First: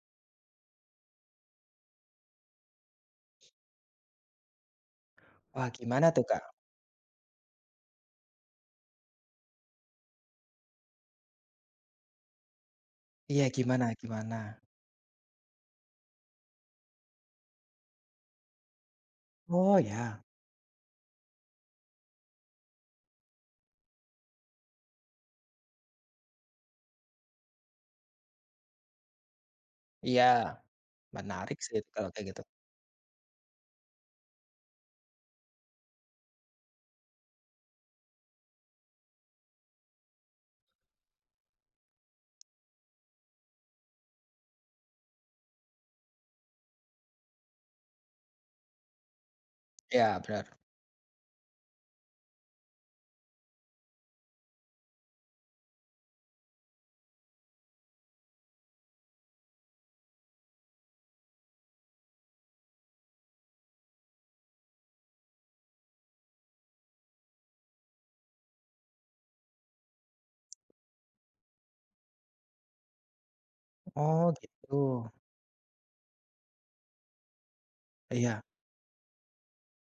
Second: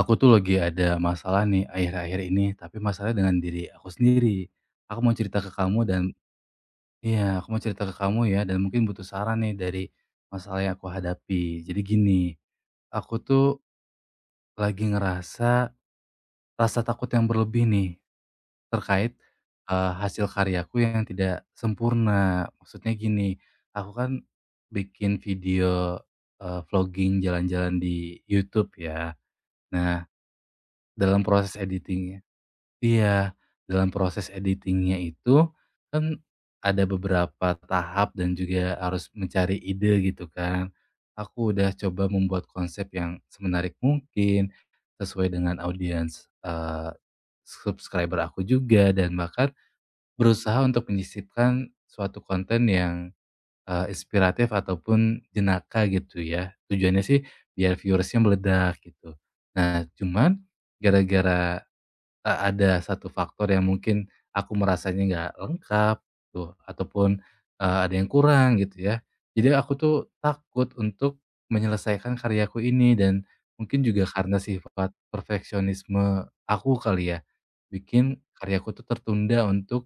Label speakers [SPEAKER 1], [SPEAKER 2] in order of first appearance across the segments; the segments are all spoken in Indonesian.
[SPEAKER 1] Aku tuh lagi ada masalah nih akhir-akhir ini, tapi masalahnya dengan diri aku sendiri. Aku mau cerita ke
[SPEAKER 2] Wah,
[SPEAKER 1] kamu dan
[SPEAKER 2] gimana tuh, Kak?
[SPEAKER 1] Iya, aku mau cerita ke kamu ya, dan mungkin butuh saran nih dari masalah yang aku hadapi. Jadi gini, aku tuh
[SPEAKER 2] Iya, gimana gimana?
[SPEAKER 1] lagi ngerasa rasa takut yang berlebih nih terkait
[SPEAKER 2] Oh, ya.
[SPEAKER 1] hasil karyaku yang tidak sempurna. Maksudnya gini, aku kan bikin vlogging jalan-jalan di YouTube ya. Nah,
[SPEAKER 2] Iya,
[SPEAKER 1] dalam proses
[SPEAKER 2] menarik sih itu kalau
[SPEAKER 1] editing
[SPEAKER 2] kayak gitu.
[SPEAKER 1] Iya, dalam proses editingnya itu, kan ada beberapa tahap dan juga harus mencari ide gitu kan. Aku udah coba membuat konsep yang semenarik mungkin, sesuai dengan audiens, subscriber aku juga, dan bahkan
[SPEAKER 2] Iya, benar.
[SPEAKER 1] berusaha untuk menyisipkan suatu konten yang, inspiratif ataupun jenaka gitu ya. Tujuannya sih biar viewersnya meledak gitu. Nah, cuman gara-gara ada satu faktor yang mungkin aku merasanya nggak lengkap tuh ataupun, ada yang kurang gitu ya. Jadi aku tuh takut untuk menyelesaikan karyaku ini, dan mungkin juga
[SPEAKER 2] Oh,
[SPEAKER 1] karena
[SPEAKER 2] gitu.
[SPEAKER 1] sifat perfeksionisme aku kali ya, bikin
[SPEAKER 2] Iya.
[SPEAKER 1] karyaku tuh tertunda untuk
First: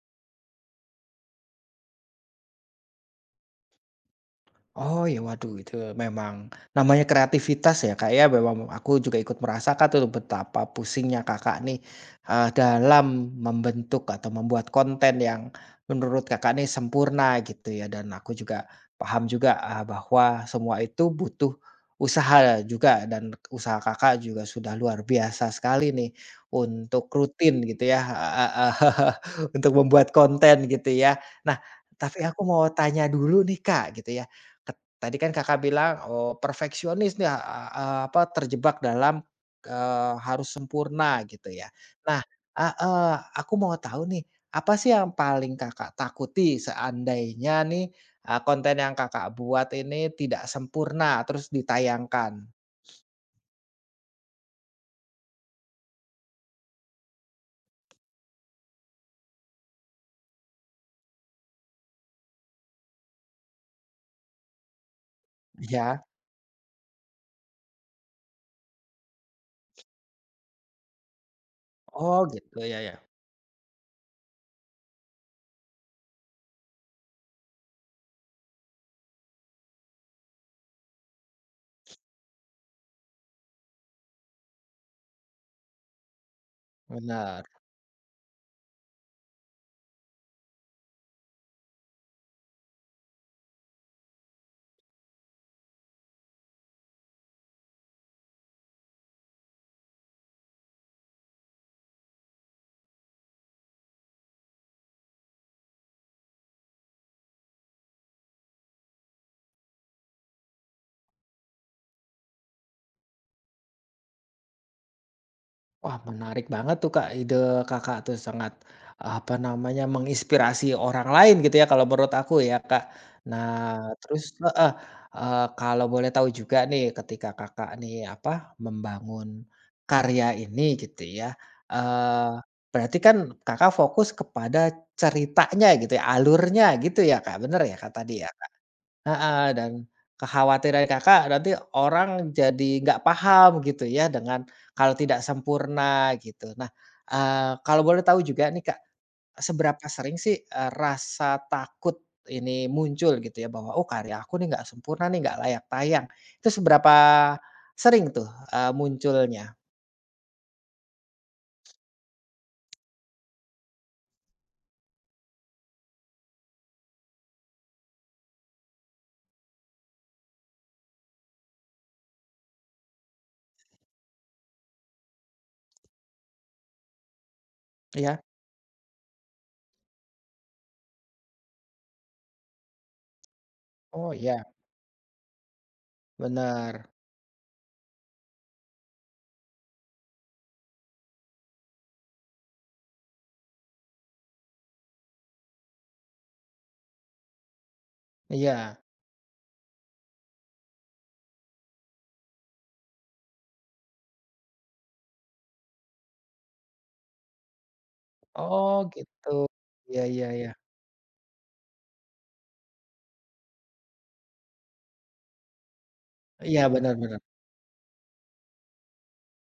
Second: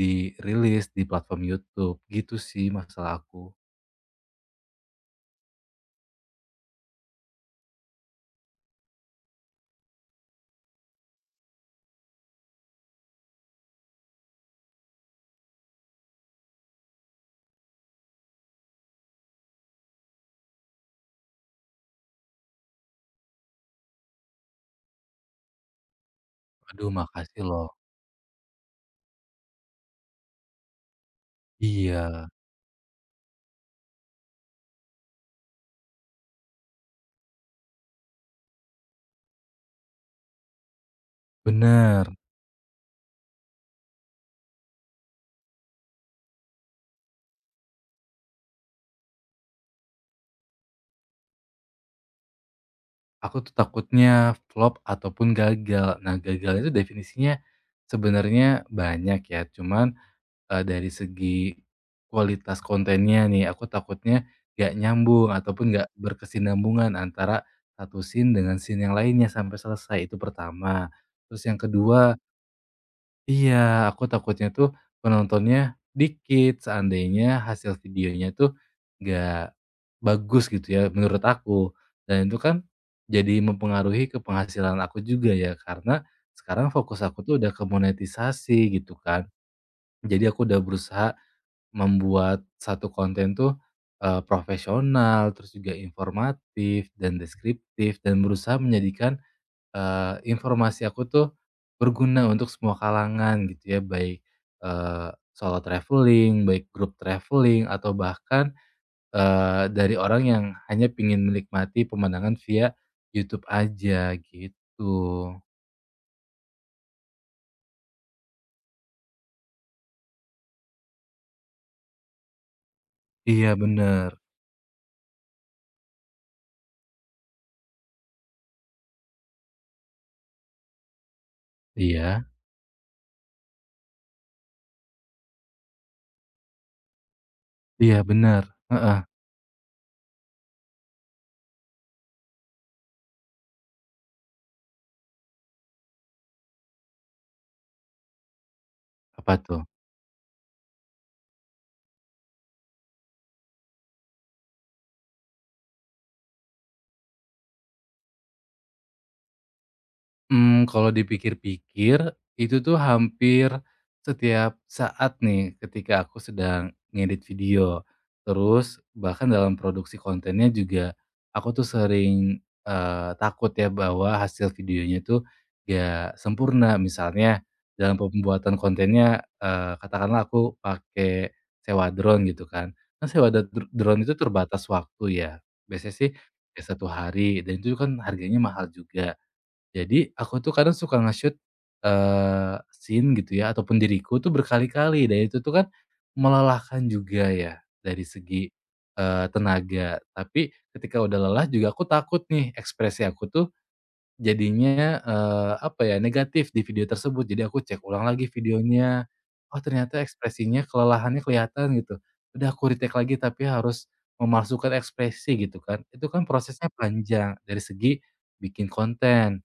[SPEAKER 1] dirilis di platform YouTube, gitu sih masalah aku.
[SPEAKER 2] Oh ya waduh itu memang namanya kreativitas ya Kak ya, memang aku juga ikut merasakan tuh betapa pusingnya Kakak nih, dalam membentuk atau membuat konten yang menurut Kakak nih sempurna gitu ya dan aku juga paham juga, bahwa semua itu butuh usaha juga dan usaha Kakak juga sudah luar biasa sekali nih
[SPEAKER 1] Aduh,
[SPEAKER 2] untuk
[SPEAKER 1] makasih
[SPEAKER 2] rutin
[SPEAKER 1] loh.
[SPEAKER 2] gitu ya, untuk membuat konten gitu ya. Nah, tapi
[SPEAKER 1] Iya,
[SPEAKER 2] aku mau tanya dulu nih Kak gitu ya, tadi kan Kakak bilang, oh perfeksionis nih, a a apa, terjebak dalam, harus sempurna gitu ya.
[SPEAKER 1] bener.
[SPEAKER 2] Nah, heeh, aku mau tahu nih, apa sih yang paling Kakak takuti seandainya nih, konten yang Kakak buat ini tidak sempurna terus ditayangkan?
[SPEAKER 1] Aku tuh takutnya flop ataupun gagal. Nah, gagal itu definisinya sebenarnya banyak ya, cuman, dari segi kualitas kontennya nih, aku takutnya gak nyambung ataupun gak
[SPEAKER 2] Ya.
[SPEAKER 1] berkesinambungan antara satu scene dengan scene yang lainnya sampai selesai, itu pertama. Terus yang kedua.
[SPEAKER 2] Oh gitu, ya ya,
[SPEAKER 1] Iya, aku takutnya tuh penontonnya dikit, seandainya hasil videonya tuh nggak bagus gitu ya menurut aku. Dan itu kan jadi mempengaruhi ke penghasilan aku juga ya, karena sekarang fokus aku tuh
[SPEAKER 2] benar.
[SPEAKER 1] udah ke monetisasi gitu kan. Jadi aku udah berusaha membuat satu konten tuh profesional, terus juga informatif dan deskriptif, dan berusaha menjadikan informasi aku tuh berguna untuk semua kalangan gitu ya, baik, solo traveling, baik grup traveling, atau bahkan, dari orang yang hanya pingin menikmati pemandangan via YouTube aja gitu.
[SPEAKER 2] Wah, menarik banget tuh, Kak, ide Kakak tuh sangat, apa namanya, menginspirasi orang lain gitu ya kalau menurut aku ya, Kak. Nah,
[SPEAKER 1] Iya, bener.
[SPEAKER 2] terus heeh, kalau boleh tahu juga nih ketika Kakak nih, apa, membangun karya ini gitu ya,
[SPEAKER 1] Iya.
[SPEAKER 2] eee, berarti kan Kakak fokus kepada ceritanya gitu ya, alurnya gitu ya, Kak, bener ya, Kak,
[SPEAKER 1] Iya,
[SPEAKER 2] tadi ya?
[SPEAKER 1] bener. Heeh.
[SPEAKER 2] Heeh, dan kekhawatiran Kakak nanti orang jadi nggak paham gitu ya dengan kalau tidak sempurna gitu. Nah, kalau boleh tahu juga nih Kak,
[SPEAKER 1] Apa tuh?
[SPEAKER 2] seberapa sering sih, rasa takut ini muncul gitu ya bahwa, "Oh karya aku nih nggak sempurna nih, nggak layak tayang." Itu seberapa sering tuh, munculnya?
[SPEAKER 1] Hmm, kalau dipikir-pikir, itu tuh hampir setiap saat nih ketika aku sedang ngedit video. Terus bahkan dalam produksi kontennya juga aku tuh sering, takut ya bahwa hasil videonya tuh gak sempurna. Misalnya dalam
[SPEAKER 2] Ya.
[SPEAKER 1] pembuatan kontennya, katakanlah aku pakai sewa drone gitu kan. Kan sewa da dr drone
[SPEAKER 2] Oh
[SPEAKER 1] itu
[SPEAKER 2] iya,
[SPEAKER 1] terbatas waktu ya, biasanya sih ya
[SPEAKER 2] benar.
[SPEAKER 1] satu hari, dan itu kan harganya mahal juga. Jadi aku tuh kadang suka nge-shoot, scene gitu ya ataupun diriku tuh berkali-kali, dan itu tuh kan melelahkan juga ya dari segi,
[SPEAKER 2] Iya.
[SPEAKER 1] tenaga. Tapi ketika udah lelah juga aku takut nih ekspresi aku tuh jadinya, apa ya, negatif di video tersebut. Jadi aku cek ulang lagi
[SPEAKER 2] Oh
[SPEAKER 1] videonya,
[SPEAKER 2] gitu.
[SPEAKER 1] oh ternyata
[SPEAKER 2] Iya iya iya.
[SPEAKER 1] ekspresinya kelelahannya kelihatan gitu. Udah aku retake lagi tapi harus memalsukan ekspresi gitu kan. Itu kan
[SPEAKER 2] Iya
[SPEAKER 1] prosesnya
[SPEAKER 2] benar benar.
[SPEAKER 1] panjang dari segi bikin konten.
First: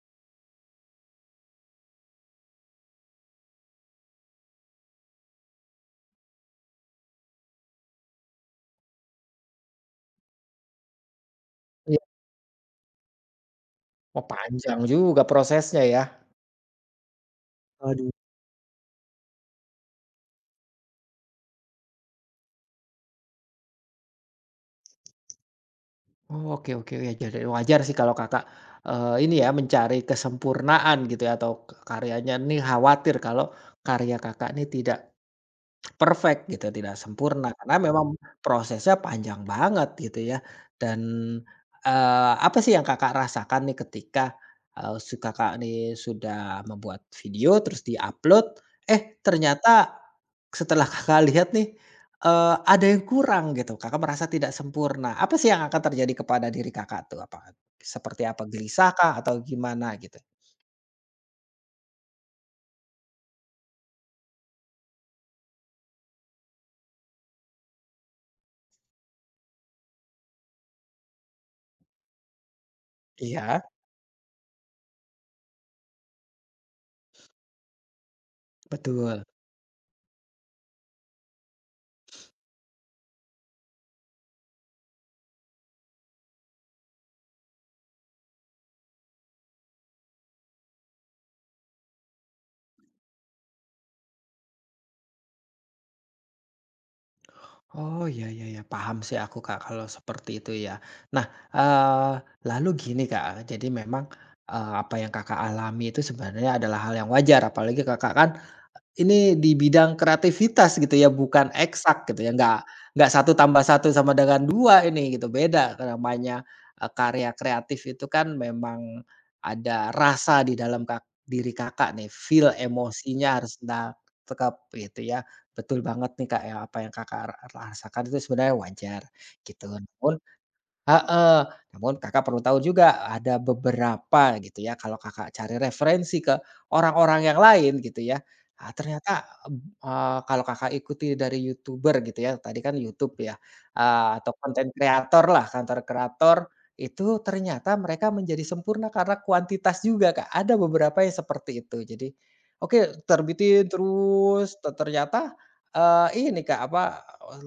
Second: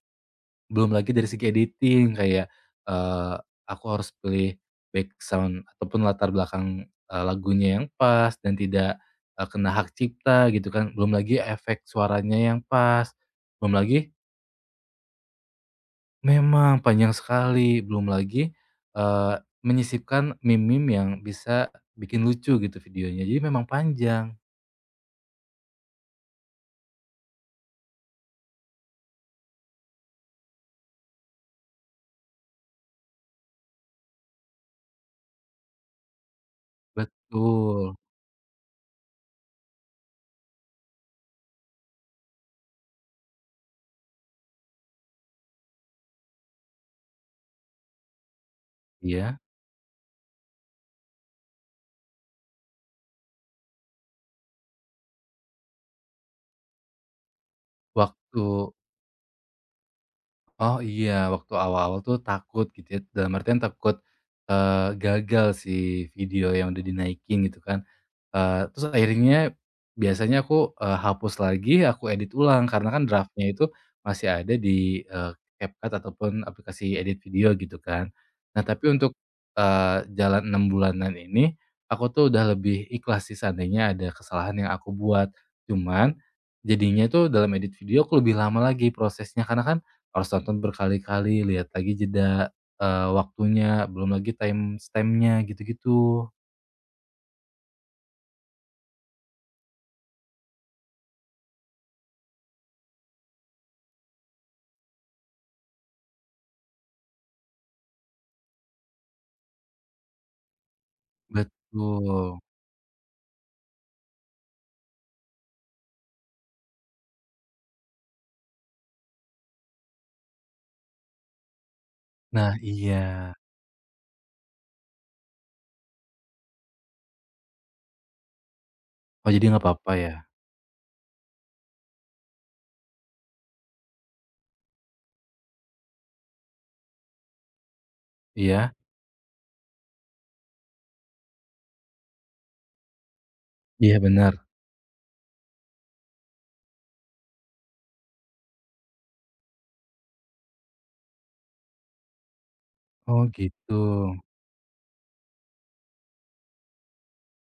[SPEAKER 1] Belum lagi dari segi editing kayak, eee, aku harus pilih background ataupun latar belakang, lagunya yang pas dan tidak, kena hak cipta gitu kan. Belum lagi efek
[SPEAKER 2] Iya.
[SPEAKER 1] suaranya yang pas, belum lagi
[SPEAKER 2] Oh, panjang juga prosesnya ya.
[SPEAKER 1] memang panjang sekali, belum
[SPEAKER 2] Aduh.
[SPEAKER 1] lagi, eee, menyisipkan meme-meme yang bisa bikin lucu gitu videonya. Jadi memang panjang.
[SPEAKER 2] Oh, oke oke, ya jadi wajar sih kalau Kakak, ini ya mencari kesempurnaan gitu ya atau karyanya ini khawatir kalau karya Kakak ini tidak perfect gitu, tidak sempurna, karena
[SPEAKER 1] Betul.
[SPEAKER 2] memang prosesnya panjang banget gitu ya. Dan, apa sih yang Kakak rasakan nih ketika, Kakak nih sudah membuat video terus diupload, eh
[SPEAKER 1] Iya,
[SPEAKER 2] ternyata setelah Kakak lihat nih, ada yang kurang gitu, Kakak merasa tidak sempurna. Apa sih yang akan terjadi kepada diri Kakak tuh? Apa seperti apa,
[SPEAKER 1] waktu.
[SPEAKER 2] gelisahkah atau gimana gitu?
[SPEAKER 1] Oh iya, waktu awal-awal tuh takut gitu ya, dalam artian takut, gagal si video yang udah dinaikin gitu kan. Terus akhirnya biasanya aku, hapus lagi, aku edit ulang karena kan draftnya
[SPEAKER 2] Iya,
[SPEAKER 1] itu masih ada di, CapCut ataupun aplikasi edit video gitu kan. Nah tapi untuk,
[SPEAKER 2] betul.
[SPEAKER 1] jalan 6 bulanan ini, aku tuh udah lebih ikhlas sih seandainya ada kesalahan yang aku buat. Cuman, jadinya tuh dalam edit video aku lebih lama lagi prosesnya karena kan harus nonton berkali-kali, lihat lagi jeda, waktunya, belum lagi time nya gitu-gitu.
[SPEAKER 2] Oh, ya ya ya, paham sih aku, Kak, kalau seperti itu ya. Nah, eee, lalu gini, Kak, jadi memang, apa yang Kakak alami itu sebenarnya adalah hal yang wajar, apalagi Kakak kan ini di bidang kreativitas gitu ya, bukan eksak gitu ya,
[SPEAKER 1] Betul.
[SPEAKER 2] nggak satu tambah satu sama dengan 2 ini gitu, beda namanya, karya kreatif itu kan memang ada rasa di dalam diri Kakak nih, feel
[SPEAKER 1] Nah,
[SPEAKER 2] emosinya
[SPEAKER 1] iya.
[SPEAKER 2] harus nangkep gitu ya. Betul banget nih Kak, ya apa yang Kakak rasakan itu sebenarnya wajar
[SPEAKER 1] Oh, jadi nggak
[SPEAKER 2] gitu.
[SPEAKER 1] apa-apa ya?
[SPEAKER 2] Namun heeh, namun Kakak perlu tahu juga ada beberapa gitu ya, kalau Kakak cari referensi ke orang-orang yang lain gitu ya, ah,
[SPEAKER 1] Iya?
[SPEAKER 2] ternyata, kalau Kakak ikuti dari youtuber gitu ya, tadi kan YouTube ya,
[SPEAKER 1] Iya,
[SPEAKER 2] atau
[SPEAKER 1] bener.
[SPEAKER 2] konten kreator lah, konten kreator, itu ternyata mereka menjadi sempurna karena kuantitas juga Kak, ada beberapa yang seperti itu. Jadi, oke
[SPEAKER 1] Oh
[SPEAKER 2] terbitin
[SPEAKER 1] gitu.
[SPEAKER 2] terus, ternyata, ini Kak, apa,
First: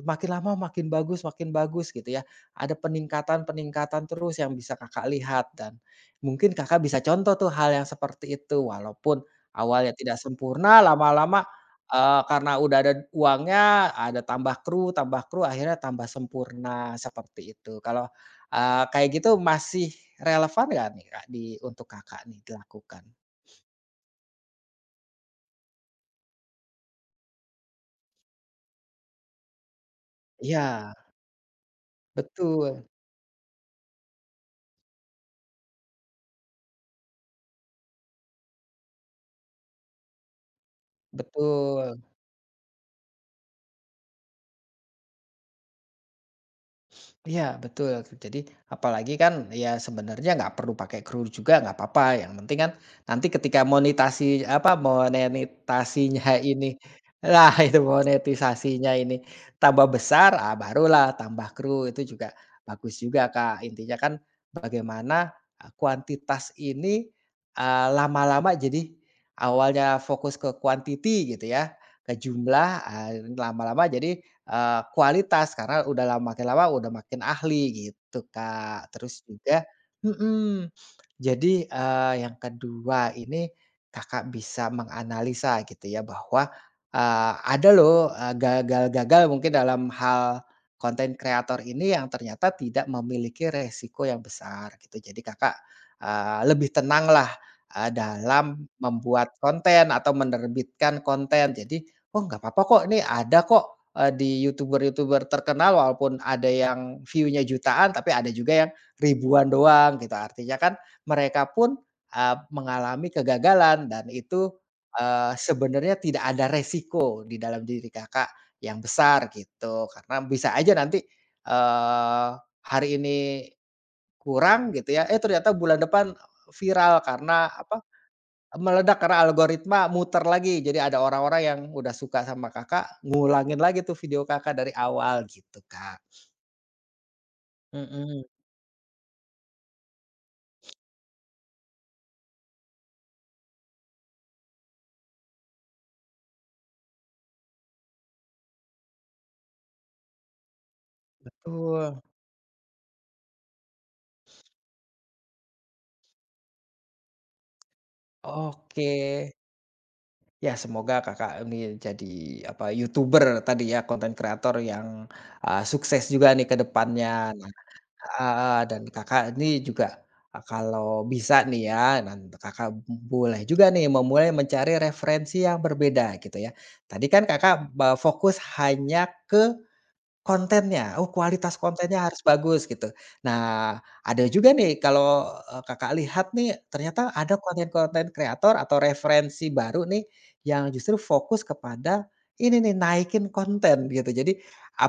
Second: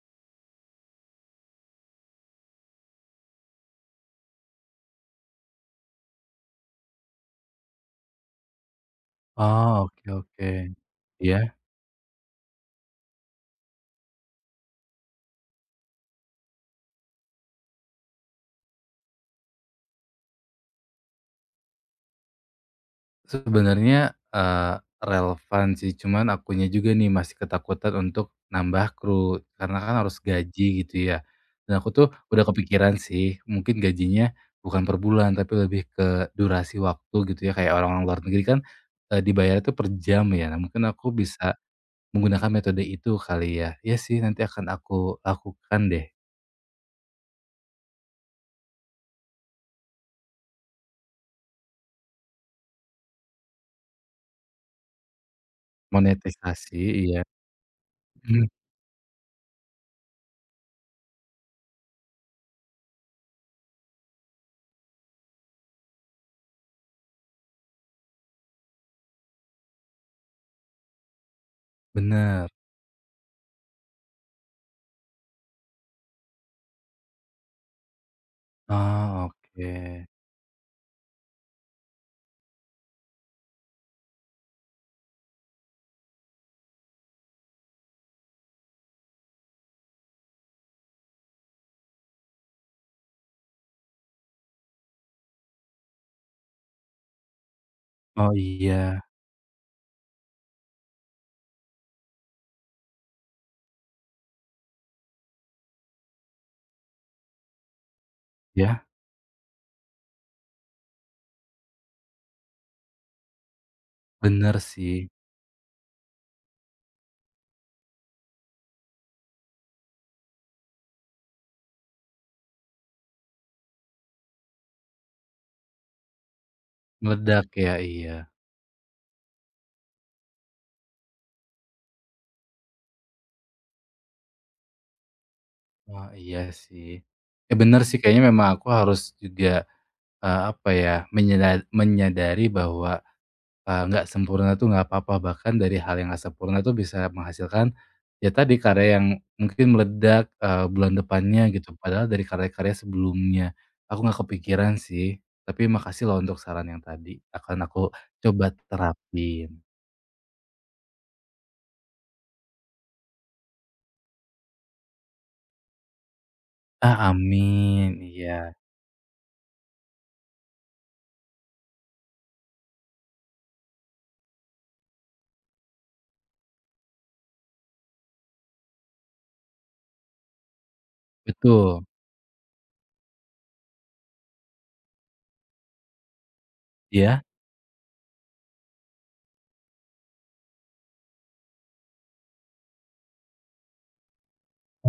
[SPEAKER 2] makin lama makin bagus gitu ya. Ada peningkatan-peningkatan terus yang bisa Kakak lihat dan mungkin Kakak bisa contoh tuh hal yang seperti itu walaupun
[SPEAKER 1] Oh,
[SPEAKER 2] awalnya
[SPEAKER 1] oke
[SPEAKER 2] tidak
[SPEAKER 1] oke.
[SPEAKER 2] sempurna
[SPEAKER 1] Iya?
[SPEAKER 2] lama-lama, karena udah ada uangnya, ada tambah kru akhirnya tambah sempurna seperti itu. Kalau, kayak gitu masih relevan nggak nih, Kak, untuk Kakak nih dilakukan?
[SPEAKER 1] Sebenarnya eee, relevan sih, cuman akunya juga nih masih ketakutan untuk nambah kru karena kan harus gaji
[SPEAKER 2] Iya,
[SPEAKER 1] gitu ya. Dan aku tuh udah
[SPEAKER 2] betul
[SPEAKER 1] kepikiran sih mungkin gajinya bukan per bulan tapi lebih ke durasi waktu gitu ya, kayak orang-orang luar negeri kan, dibayarnya tuh per jam ya. Nah mungkin aku bisa
[SPEAKER 2] betul.
[SPEAKER 1] menggunakan metode itu kali ya? Iya sih, nanti akan aku lakukan deh,
[SPEAKER 2] Iya betul. Jadi apalagi kan ya sebenarnya nggak perlu pakai kru juga nggak apa-apa, yang penting kan nanti ketika monetasi apa, monetisasinya ini
[SPEAKER 1] monetisasi iya,
[SPEAKER 2] lah itu
[SPEAKER 1] mhm,
[SPEAKER 2] monetisasinya ini tambah besar, ah, barulah tambah kru itu juga bagus juga, Kak. Intinya kan bagaimana, kuantitas ini, lama-lama jadi awalnya fokus ke quantity gitu ya, ke
[SPEAKER 1] bener.
[SPEAKER 2] jumlah, lama-lama jadi kualitas karena udah lama makin lama udah makin ahli gitu, Kak. Terus
[SPEAKER 1] Oh,
[SPEAKER 2] juga
[SPEAKER 1] oke.
[SPEAKER 2] mhm, jadi, yang kedua ini Kakak bisa menganalisa gitu ya bahwa, ada loh, gagal-gagal mungkin dalam hal konten kreator ini yang ternyata tidak memiliki resiko yang besar gitu. Jadi Kakak, lebih tenanglah,
[SPEAKER 1] Oh
[SPEAKER 2] dalam
[SPEAKER 1] iya,
[SPEAKER 2] membuat konten atau menerbitkan konten. Jadi, "Oh nggak apa-apa kok, ini ada kok, di youtuber-youtuber terkenal walaupun ada yang view-nya jutaan, tapi ada juga yang
[SPEAKER 1] ya?
[SPEAKER 2] ribuan doang gitu. Artinya kan mereka pun, mengalami kegagalan dan itu,
[SPEAKER 1] Bener sih,
[SPEAKER 2] sebenarnya tidak ada resiko di dalam diri Kakak yang besar gitu. Karena bisa aja nanti, eee, hari ini kurang gitu ya, eh ternyata bulan depan viral karena
[SPEAKER 1] meledak ya?
[SPEAKER 2] apa,
[SPEAKER 1] Iya.
[SPEAKER 2] meledak karena algoritma muter lagi. Jadi ada orang-orang yang udah suka sama Kakak, ngulangin lagi tuh video Kakak dari awal gitu, Kak.
[SPEAKER 1] Oh iya sih. Eh bener sih
[SPEAKER 2] Mhm,
[SPEAKER 1] kayaknya memang aku harus juga, apa ya, menyeda menyadari bahwa nggak sempurna tuh nggak apa-apa, bahkan dari hal yang nggak sempurna tuh bisa menghasilkan, ya tadi karya yang mungkin meledak, bulan depannya gitu,
[SPEAKER 2] betul.
[SPEAKER 1] padahal dari karya-karya sebelumnya. Aku nggak kepikiran sih, tapi makasih loh untuk saran yang tadi, akan aku coba
[SPEAKER 2] Oke.
[SPEAKER 1] terapin.
[SPEAKER 2] Ya semoga Kakak ini jadi, apa, YouTuber tadi ya, konten kreator yang, sukses juga nih ke
[SPEAKER 1] Ah,
[SPEAKER 2] depannya. Nah,
[SPEAKER 1] amin, iya.
[SPEAKER 2] heeh, dan Kakak ini juga, kalau bisa nih ya, Kakak boleh juga nih memulai mencari referensi yang berbeda gitu ya. Tadi kan Kakak, fokus hanya ke kontennya, oh kualitas
[SPEAKER 1] Betul.
[SPEAKER 2] kontennya harus bagus gitu. Nah, ada juga nih kalau, Kakak lihat nih ternyata
[SPEAKER 1] Ya.
[SPEAKER 2] ada konten-konten kreator atau referensi baru nih yang justru fokus kepada ini nih naikin konten gitu. Jadi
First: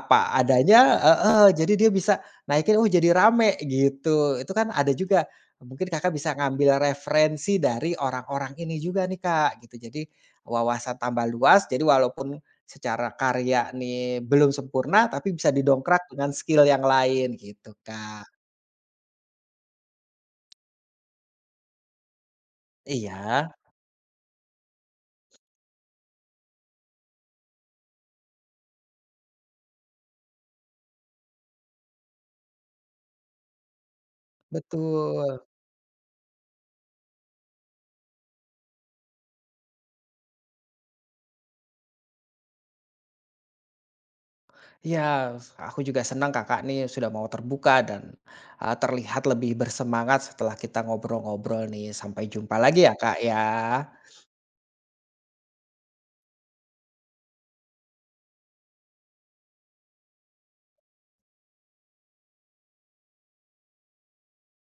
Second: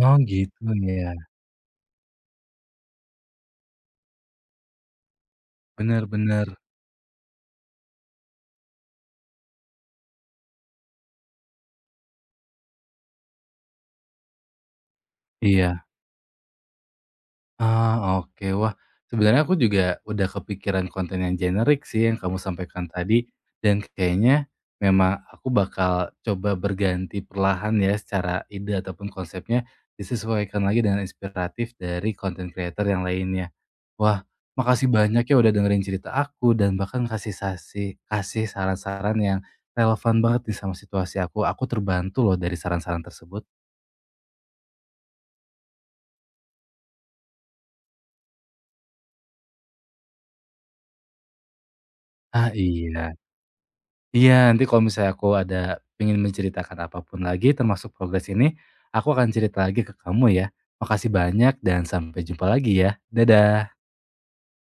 [SPEAKER 1] Oh gitu
[SPEAKER 2] adanya
[SPEAKER 1] ya?
[SPEAKER 2] heeh, jadi dia bisa naikin, oh jadi rame gitu. Itu kan ada juga, mungkin
[SPEAKER 1] Bener
[SPEAKER 2] Kakak bisa
[SPEAKER 1] bener.
[SPEAKER 2] ngambil referensi dari orang-orang ini juga nih Kak gitu. Jadi wawasan tambah luas, jadi walaupun secara karya nih belum sempurna, tapi bisa
[SPEAKER 1] Iya.
[SPEAKER 2] didongkrak dengan skill yang lain gitu,
[SPEAKER 1] Ah,
[SPEAKER 2] Kak.
[SPEAKER 1] oke. Wah, sebenarnya aku juga udah kepikiran konten yang generik sih yang kamu sampaikan tadi,
[SPEAKER 2] Iya,
[SPEAKER 1] dan kayaknya memang aku bakal coba berganti perlahan ya secara ide ataupun konsepnya disesuaikan lagi dengan inspiratif dari konten creator yang lainnya. Wah, makasih banyak ya
[SPEAKER 2] betul.
[SPEAKER 1] udah dengerin cerita aku dan bahkan kasih saran-saran yang relevan banget nih sama situasi aku. Aku terbantu loh dari saran-saran tersebut.
[SPEAKER 2] Iya, aku juga senang Kakak nih sudah mau terbuka dan, terlihat lebih bersemangat setelah kita ngobrol-ngobrol nih. Sampai
[SPEAKER 1] Ah,
[SPEAKER 2] jumpa lagi ya, Kak,
[SPEAKER 1] iya.
[SPEAKER 2] ya.
[SPEAKER 1] Iya, nanti kalau misalnya aku ada ingin menceritakan apapun lagi termasuk progres ini, aku akan cerita lagi ke kamu ya. Makasih banyak dan sampai jumpa lagi ya. Dadah.